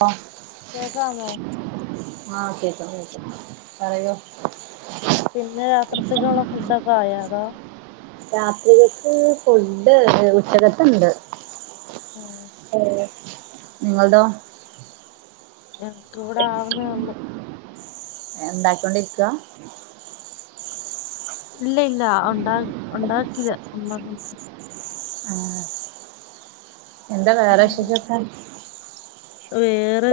വാഹ് കേക്കാമോ പറയോ പിന്നെ രാത്രിത്തേകുള്ള ഫുഡക്ക ആയോ അതോ രാത്രികക്ക് ഫുഡ് ഉച്ചകത്തുണ്ട് ഉം, ആ നിങ്ങള്ടോ എനക്ക് ഇവിടെ ആവുന്നേ ഒള്ളൂ എന്താക്കോണ്ടിരിക്കുവാ ഇല്ല ഇല്ല ഒണ്ട ഒണ്ടാക്കീല്ല ഒണ്ടാക്കണം ആഹ് എന്താ വേറെ ഉം വിശേഷൊക്ക വേറെ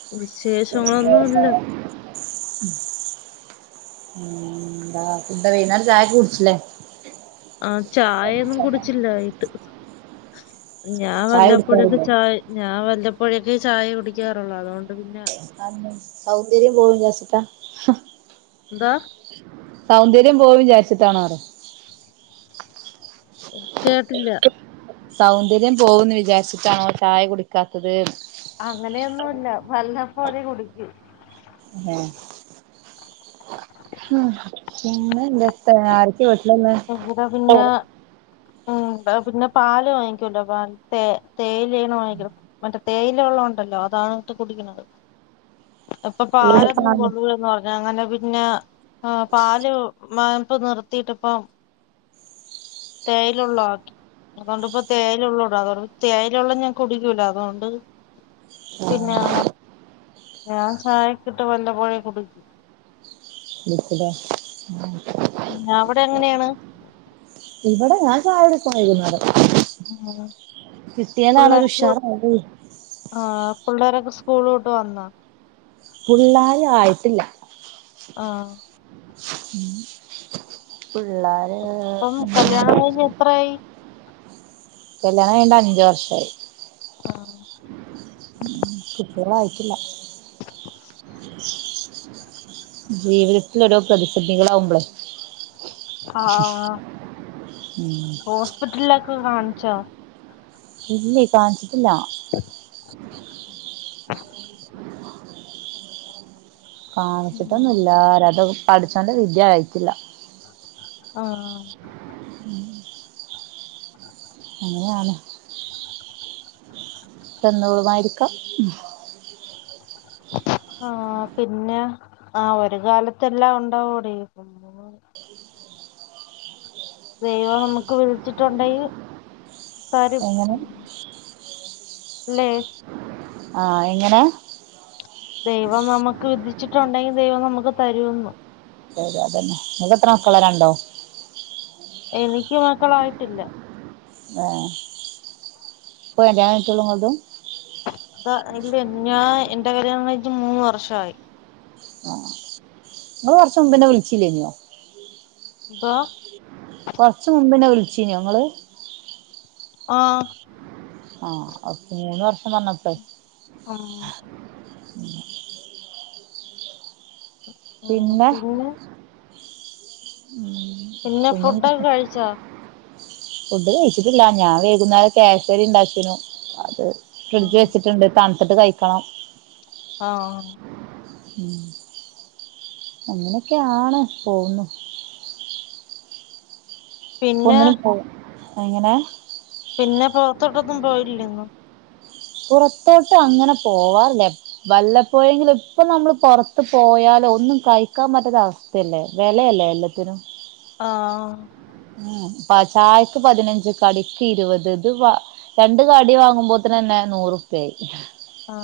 [unintelligible] ഉ വിശേഷങ്ങളൊന്നും ഇല്ല എന്താ വൈകുനേരം ചായൊക്കെ കുടിച്ചില്ലേ ആ ചായൊന്നും കുടിച്ചില്ല ഞാൻ ചായ വല്ലപ്പൊഴൊകെ കുടിക്കാറില്ലേ ചായ ഞാൻ വല്ല പ്പോഴേക്ക് ചായ കുടിക്കാറുള്ളൂ അതുകൊണ്ട് പിന്നെ അ സൗന്ദര്യം പോകും വിചാരിച്ചിട്ട ന്താ സൗന്ദര്യം പോയി വിചാരിച്ചിട്ടാണോ കേട്ടില്ല സൗന്ദര്യം പോവുന്ന് വിചാരിച്ചിട്ടാണോ ചായ കുടിക്കാത്തത് അങ്ങനെയൊന്നില്ല വല്ലപ്പോഴെ കുടിക്കു ഏ പിന്നെന്താ തെ ആരൊക്കെയാ വീട്ടിലു ഇവിട പിന്നെ ഉം പിന്നെ പാല് വാങ്ങിക്കല്ലോ പാൽ തേ തേയിലണ് വാങ്ങിക്കണ് മറ്റേ തേയില വെള്ളം ഉണ്ടല്ലോ അതാണ് ഇട്ട് കുടിക്കുന്നത് ഇപ്പോ പാലന്നും കൊള്ളൂന്ന് പറഞ്ഞ അങ്ങനെ പി പിന്നെ പാല് മായിപ്പം നിർത്തിയിട്ടിപ്പം തേയിലുള്ള അതിപ്പോ തേയിലുള്ള ഇട അതൊണ്ട് തേയിലുള്ള ഞാൻ കുടിക്കൂല അതുകൊണ്ട് പിന്നെ ആഹ് ഞാൻ ചായകിട്ട വല്ലപ്പോഴെ കുടിക്കു [unintelligible] അവിടെ എങ്ങനെയാണ്. ഇവിടെ ഞാൻ ചായ കു പ്പം വൈകുന്നേരം ഉം കിട്ടിയാലാണ് ഒരു പിള്ളേർക്ക് ഉഷാറ് മൂഡ് ആഹ് പിള്ളേരൊക്കെ സ്കൂൾ വിട്ടുവന്നേ. പുള്ളാർ ആയിട്ടില്ല ആഹ പിള്ളോര്.. അപ്പം കല്യാണം കഴിഞ്ഞ് എത്രയായി കല്യാണം കഴിഞ്ഞ്ട്ട്‌ അഞ്ചു വർഷായി. കുട്ടികൾ ആയിട്ടില്ല ജീവിതത്തിൽ ഒരോപ്രതിസന്ധികളാവുമ്പളെ ആഹ ഉം ഹോസ്പിറ്റലക് കാണിച്ചോ ഇല്ലേ കാണിച്ചിട്ടില്ല [inaudible] കാണിച്ചിട്ടൊന്നു ഇല്ല [unintelligible] പടച്ചോന്റെ വിധി ആയിട്ടില്ല ആഹ അനെയയാണ് തന്നോളുമായിരിക്കാം ആഹ പിന്നെ ആ ഒരു കാലത്തെല്ലാ ഉണ്ടാവുടി ദൈവം നമുക്ക് വിധിച്ചിട്ടുണ്ടങ്കിൽ പരും എങ്ങനെ ല്ലെ ആ എങ്ങിനെ ദൈവം നമുക്ക് വിധിച്ചിട്ടുണ്ടെങ്കിൽ ദൈവം നമുക്ക് തരുന്നു ശരി അതന്നെ ഇങ്ങക്ക്എത്ര മക്കള രണ്ടോ എനിക്ക് മക്കളായിട്ടില്ല ആഹ ഇപ്പോ കല്ല്യണം കഴിഞ്ഞു ട്ടോളു ഇങ്ങൾത് അതാ ഇല്ല ഞാൻ എന്റെ കല്യാണ മൂന്ന് വർഷായി നി കുറച്ച മുമ്പന്നെ വിളിച്ചില്ലേനോ ആ കൊറച്ച മുമ്പ് എന്നെ വിളിച്ചിനോ ങ്ങള് ആഹ ആഹ അപ്പ മൂന്ന് വർഷപറഞ്ഞപ്പേ ആഹ ആ പിന്നെ പിന്നെ ഫുഡൊക്കെ കഴിച്ചോ ഫുഡ് കഴിച്ചിട്ടില്ല ഞാൻ വൈകുന്നേരം കേ സരി ഉണ്ടാകീന്നു അത് ആ ഫ്രിഡി ജ് വെച്ചീട്ട്ണ്ട് തൺ ത്ത്ട്ട്കഴിക്കണം ആ ഉം [unintelligible] അങ്ങനൊക്കെയാണ് പോവുന്നു ഇപ്പം പിന്നെ ഒന്നിനും പോവാ എങ്ങനെ ഇല്ലങ്ങു പുറത്തോട്ട് അങ്ങനെ പോവാറില്ല വല്ലപ്പോയെങ്കിലും ഇപ്പൊ നമ്മള് പുറത്ത് പോയാല് ഒന്നും കഴിക്കാൻ പറ്റാത്ത അവസ്ഥയല്ലേ വിലയല്ലേ എല്ലാത്തിനും ആ ഉ പ ചായക്ക് പതിനഞ്ച് കടിക്ക് ഇരുപത് ഇത് രണ്ട് കടി വാങ്ങുമ്പോത്തിന് തന്നെ നൂറുർപ ആയി ആ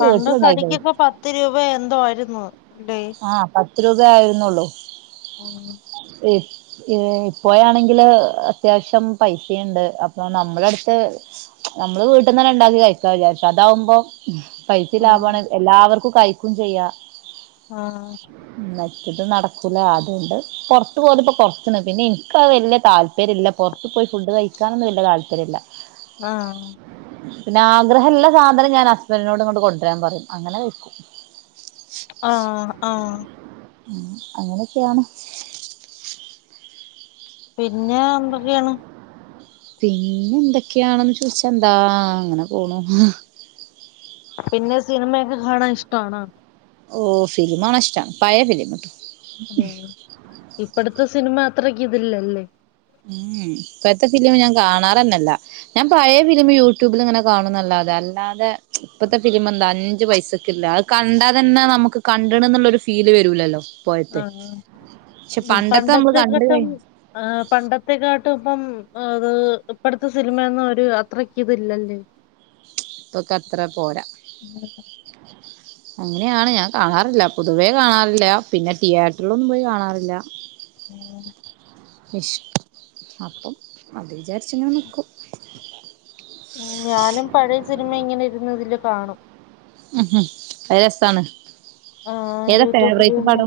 പണ്ട് വീട്ടിലുണ്ടാക്കി കടിക്കപ്പോ പത്ത് രൂപ എന്തോയിരുന്നു ആ പ രൂപയായിരുന്നുള്ളൂ ആ ഈ ഇപ്പോ ആണെങ്കില് അത്യാവശ്യം പൈസുണ്ട് അപ്പൊ നമ്മളടുത്ത് നമ്മള് വീട്ടന്നെ ഉണ്ടാക്കി കഴിക്കാ വിചാരിച്ചാ അതാവുമ്പോം പൈസി ലാ ഭാണ് ആഹ് എല്ലാവർക്കും കൈയ്ക്കും ചെയ്യാം ആ ഇത് നടക്കൂല അതുകൊണ്ട് പുറത്ത് പോകലിപ്പോ കുറച്ച് ണ് പിന്നെ എനക്കഹ് വല്യ യ താല്പര്യല്ല പുറത്ത് പോയി ഫുഡ് കഴിക്കാനൊന്നും വല്യ യ താല്പര്യല്ല ആ പിന്നെ ആഗ്രഹല്ലസാധനം ഞാൻ ഹസ്ബന്റിനോട് ഇങ്ങട്ട് കൊണ്ടരാൻ പറി അങ്ങനെ വെക്കും ആ ഉ അങ്ങനൊക്കെണ് പിന്നെ എന്തൊക്കെണ് പിന്നെ എന്തൊക്കെയാണെന്ന് ചോദിച്ചാ എന്താ അങ്ങനെ പോണു പിന്നെ സിനിമയൊക്കെ കാണാൻ ഇഷ്ടാണോ ഓ ഫിലിംമാണ് ഇഷ്ടം പയെ ഫിലിം മ് ട്ടൊ ഇപ്പടുത്തസിനിമ അത്രക്ക് ഇതില്ലല്ലേ ഉം ഇപ്പഴത്തെ ഫിലിം ഞാൻ കാണാറന്നെല്ല ഞാൻ പഴയ ഫിലിം യൂട്യൂബിൽ ങ്ങനെ കാണുന്നല്ലാതെ അല്ലാതെ ഇപ്പത്തെ ഫിലിമ്എന്താ അഞ്ചു പൈസക്ക്ല്ല അത് കണ്ടാ തന്നെ നമുക്ക് കണ്ട് ണ് ന്ന്ള്ളൊരു ഫീല് വരൂലല്ലോ ആ ഇപ്പോഴത്തെ പക്ഷെ നമ്മള് പണ്ടത്തെ കണ്ട് കഴി കാട്ടും ആ പണ്ട ത്തെക്കാട്ടും ഇപ്പം അത് ഇപ്പഴത്തെ സിനിമയന്നും ഒരു അയാത്രക്ക് ഇതില്ലല്ലേ ഇപ്പൊക്കത്ര പോരാ അങ്ങനെയാണ് ഞാൻ കാണാറ്ല്ല പൊതുവേ കാണാറില്ല പിന്നെ തിയേറ്ററിലൊന്നും പോയി കാണാറ്ല്ല ഇഷ്ടം അപ്പം അത് വിചാരിച്ച ങ്ങനെ നിക്കൂ ഞാനും പഴയ സിനിമ ഇങ്ങനെ ഇരുന്നിതില് കാണും ഉംഉം അയ് സാണ് ആ യൂട്യൂബില്ട്ണെ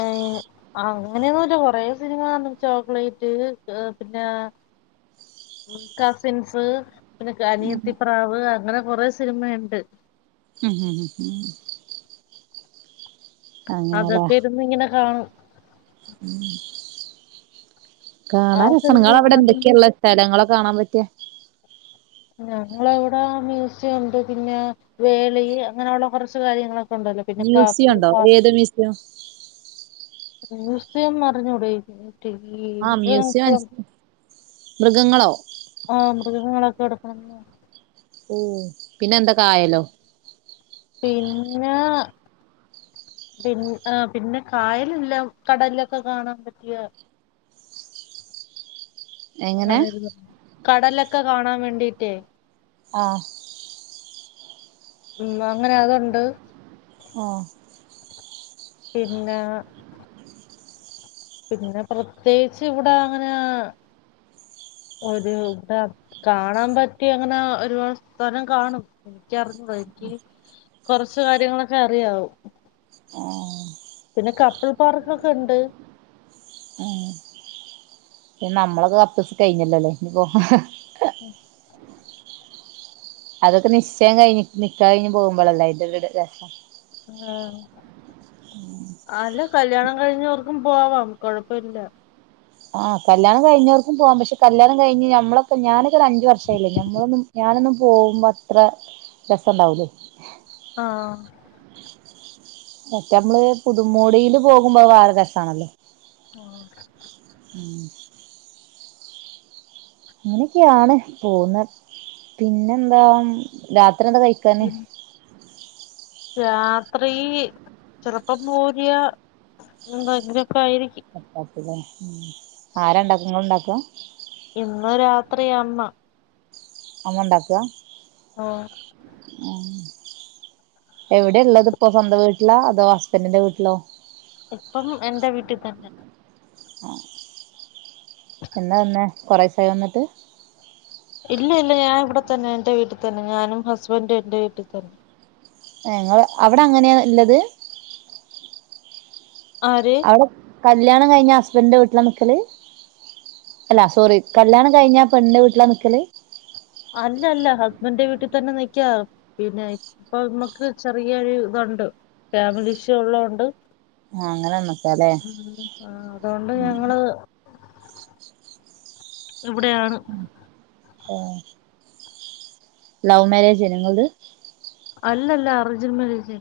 ഏ അങ്ങനെയൊന്നുല്ല കൊറേ സിനിമ കാണും ചോക്ലേറ്റ് പിന്നെ കസിൻസ് പിന്നെ ഖനിയത്തിപ്രാവ് ങ്ങനെ കൊറെ സിനിമയൊണ്ട് ഉംഉംഉംഉം അതൊക്കെ ഇരുന്ന് ഇങ്ങനെ കാണും ഉ ആ കാണാൻ രസ്സാണ് സിനിമയൊക്കെ ഇങ്ങളവിടെ കാണും എന്തൊക്കെയൊള്ളെ സ്ഥലങ്ങളൊ കാണാൻ പറ്റിയ ഞങ്ങളിവ്ടെ മ്യൂസിയൊണ്ട് പിന്നെ വേളി അങ്ങനൊള്ള കൊറച്ച് കാര്യങ്ങളൊക്കെ ഉണ്ടല്ലോ പിന്നെ മ്യൂസിയം കാപ്പ് ഒണ്ടോ പാർക്ക് ഏത് മ്യൂസിയം മ്യൂസിയം മറിഞ്ഞൂടേ ആ മ്യൂസിയം മനസ് മൃഗങ്ങളോ ആ മൃഗങ്ങളൊക്കെ കെട്ക്കണ സല ഓ പിന്നെ എന്താ കായലോ പിന്നെ പിൻ ആ പിന്നെ കായലെല്ലാം കടല്ലൊക്കെ കാണാമ്പറ്റിയ എങ്ങനെ അങ്ങനെരുത് കടലെക് ക്കെ കാണാവേണ്ടിട്ടേ ആഹ് ഉം അങ്ങനെ അതുണ്ട് ആഹ് പിന്നെ പിന്നെ പ്രത്യേച്ച് ഇവിടെ അങ്ങനെ ആ ഒരു ഇവ്ടെ കാണാമ്പറ്റിര അങ്ങനെ ഒരുപാട് സ്ഥലം കാണും എനിക്കറിഞ്ഞൂടാ എക്ക് കൊറച്ച കാര്യങ്ങളൊക്കേ അറിയാവൂ ആ പിന്നെ കപ്പിൾ പാർക്കൊക്കെ ഇണ്ട് ഉ പി നമ്മളൊക്ക കപ്പ്സ് കയിഞ്ഞല്ലോല്ലേ ഇനീപോ ഉ അതൊക്കെ നിശ്ചയം കഴിഞ്ഞ് നിക്കായിന് പോകുമ്പോളല്ല അയിന്റെക്കെടെ രസം ആഹ് അല്ല കല്യാണം കഴിഞ്ഞവർക്കും പോവാം കൊഴപ്പാഇല്ല ആ കല്ല്യാണം കഴഞ്ഞവർക്കും പോം പഷേ കല്യാണം കയിഞ്ഞ് ഞമ്മളൊക്കെ ഞാന് ഈയൊരഞ്ച് വർഷായ്ലേ ഞമ്മളൊന്നും ഞാനൊന്നും പോമ്പത്ര രസ്സണ്ടാവൂല്ലേ ആഹ് ആ മറ്റേ അമ്മ്ള് പുതുമോടിയില് പോകുമ്പ വേറെരസാണല്ലോ ആ ഇങ്ങനെക്കെയാണ് പോവ്ന്ന പിന്നെന്താ രാത് ത്രി എന്താ കയാക്കാന് പിൻ രാത്രി ചെലപ്പം പൂരി എന്തങ്ങനെയൊക്കെ ആയിരിക്കും ചപ്പാത്തി ലേ ആ രണ്ടാക്കും ങ്ങള ഉണ്ടാക്കും പ്പോ ഇന്ന് രാത്രിയാ അമ്മ അമ്മണ്ടാക്ക ഓ ഉ എവിടെ ഉള്ളത് ഇപ്പോ സ്വന്തം വീട്ടിലാ അതോ ഹസ്ബൻറിന്റെ വീട്ടിലോ ഇപ്പം എന്റെ വീട്ടിൽ തന്നെ ആഹ എന്നാ വന്നെ കുറേസായൊ വന്നിട്ട് ഇല്ല ഇല്ല ഞാൻ ഇവിടെ തന്നെ എൻറെ വീട്ടിൽ തന്നെ ഞാനും ഹസ്ബൻഡും എന്ടെ വീട്ടിൽ തന്നെ ഞങ്ങ അവിടെ അങ്ങനെയ ഉള്ളത് ആര് അവിടെ കല്യാണം കയിഞ്ഞ ഹസ്ബൻന്റെ വീട്ടില നിക്കല് അല്ല സോറി കല്യാണം കഴിഞ്ഞ പെണ്ണിന്റെ വീട്ടിലാ നിക്കല് അല്ല അല്ല ഹസ്ബൻഡന്റെ വീട്ടിൽ തന്നെ നിക്കാ പിന്നെ ഇപ്പൊ നമ്മക്ക് ചെറിയൊരു ഇതുണ്ട് ഫാമിലി ഇഷ്യൂ ഉള്ളത് കൊണ്ട് ആഹ് അങ്ങനെ നിക്കാല്ലേ ആ അതുകൊണ്ട് ഉം ഞങ്ങള് ഇവിടെയാണ് ആ ലവ് മാര്യേജ്ന്യോ ഇങ്ങള്ത് അല്ലല്ല അറേഞ്ച് മാര്യേജ്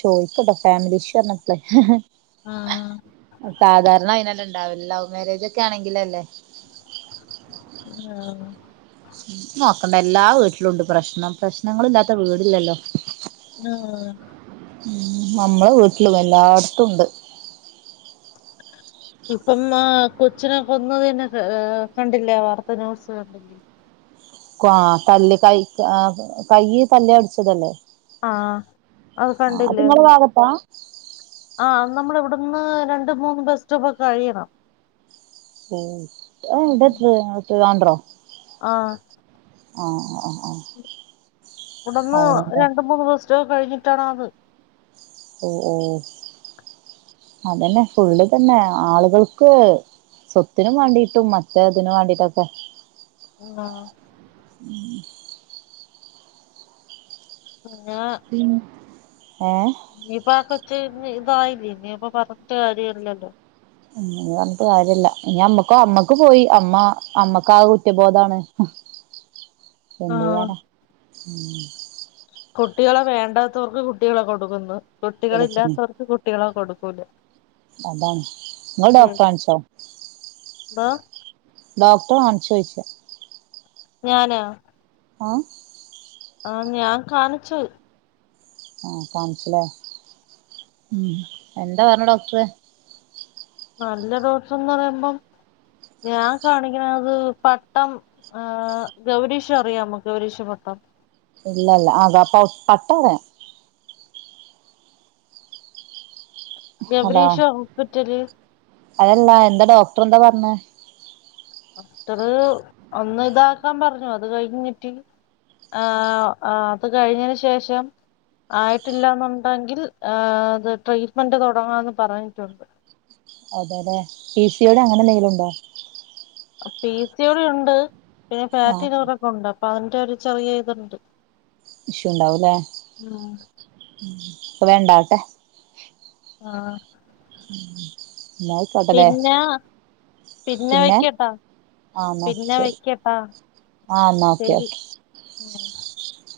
ചോയ്ചട്ടോ ഫാമിലി ഇഷ്യൂ പറഞ്ഞപ്പളെ ആ സാധാരണ അയിനല്ല ഉണ്ടാവില്ല ലവ് മാരേജൊക്കെ ആണെങ്കിലല്ലേ ആഹ് നോക്കണ്ട എല്ലാ വീട്ടിലും ഉണ്ട് പ്രശ്നം പ്രശ്നങ്ങള ഇല്ലാത്ത വീടില്ലല്ലോ ആഹ് ഉം നമ്മളെ വീട്ടിലും എല്ലായിടത്തുണ്ട് ഇപ്പം ആ കൊച്ചിനെ കൊന്നതന്നെ കണ്ടില്ലേ വാർത്ത ന്യൂസ് കൊ തല്ല് കൈ കൈ തല്ലി ഒടിച്ചതല്ലേ ആഹ് ആ അത് ഇങ്ങളെ ഭാഗത്താ ആ നമ്മള് ഇവിടുന്ന് രണ്ട് മൂന്ന് ബസ് സ്റ്റോപ്പ് ഒക്കെ കഴിയണം ഉം അതെവിടെപ്പൊ ട്രിവാൻഡ്രം ആഹ് ആഹ് ആ ഇവിടന്ന് അവിടെല്ലേ രണ്ട് മൂന്ന് ബസ്സ്റ്റോപ്പ് കഴിഞ്ഞി ട്ടണോന്ന് ഓ ഓ അതന്നെ ഫുള്ള് തന്നെ ആളുകൾക്ക് സ്വത്തിന് വേണ്ടിട്ടും മറ്റേ ഇതിന് വേണ്ടിട്ടൊക്കെ ആ ഉം [unintelligible] ഇ ഇതായില്ല ഇ നീ അപ്പൊ പറഞ്ഞിട്ട് കാര്യല്ലല്ലോ ആ പറഞ്ഞിട്ട് കാര്യല്ല ഇനി അമ്മക്ക് അമ്മക്ക് പോയി അമ്മ അമ്മക്ക് ആ കുറ്റബോധാണ് ആഹ് എന്തയ്യാനാ [unintelligible] കുട്ടികളെ വേണ്ടാത്തവർക്ക് കുട്ടികളെ കൊടുക്കുന്നു കുട്ടികള വെളുപ്പിന് ഇല്ലാത്തവർക്ക് കുട്ടികളെ കൊടു ക്കൂല അതാണ് ഇങ്ങള് ഡോക്ടറെ കാണിച്ചോ ന്തോ ഡോക്ടറെ കാണിച്ചോദിച്ച ഞാനോ ആ ആ ഞാൻ കാണിച്ചു ആ കാൺചിലെ ഉ എന്താ പറഞ്ഞെ ഡോക്ടർ നല്ല ദോസന്ന് പറയുമ്പം ഞാ കാണിക്കണ അത് പട്ടം ആഏർ ഗൗരീശം അറിയാമ ഗൗരീശ പട്ടം ഇല്ലല്ല അതാപ്പ പട്ടറയാ ഹലോ ഗൗരീഷ് ഹോസ്പിറ്റല് അതല്ലാ എന്തടോ എത്രന്താ പറഞ്ഞ ഡർ ഒന്ന് ഇതാക്കാൻ പറഞ്ഞു അത് കഴിഞ്ഞിട്ട് ആഏർ അത് കഴിഞ്ഞതിന് ശേഷം ആയിട്ടില്ലന്നുണ്ടെങ്കിൽ ഏ അത് ട്രീറ്റ്മെന്റ് തുടങ്ങാന്ന് പറഞ്ഞിട്ടുണ്ട് അതെ അല്ലെ പി സിയോഡി അങ്ങനെ എന്തെങ്കിലുംുണ്ടോ പിസിയോടി ണ്ട് പിന്നെ ആ പാറ്റിൂറൊക്കെ ഉണ്ട് അപ്പൊ അ ഒരു ചെറിയ ചെയ്തുണ്ട് വിഷുണ്ടാവൂലേ അ വേണ്ടക്കെ ആ [unintelligible] എന്നായിക്കോട്ടട്ടെ പിന്നെ ആ നോക്ക പിന്നെ ശരി വെക്കട്ടാ ആ നോക്കെ ശരി ഓക്കെ [inaudible]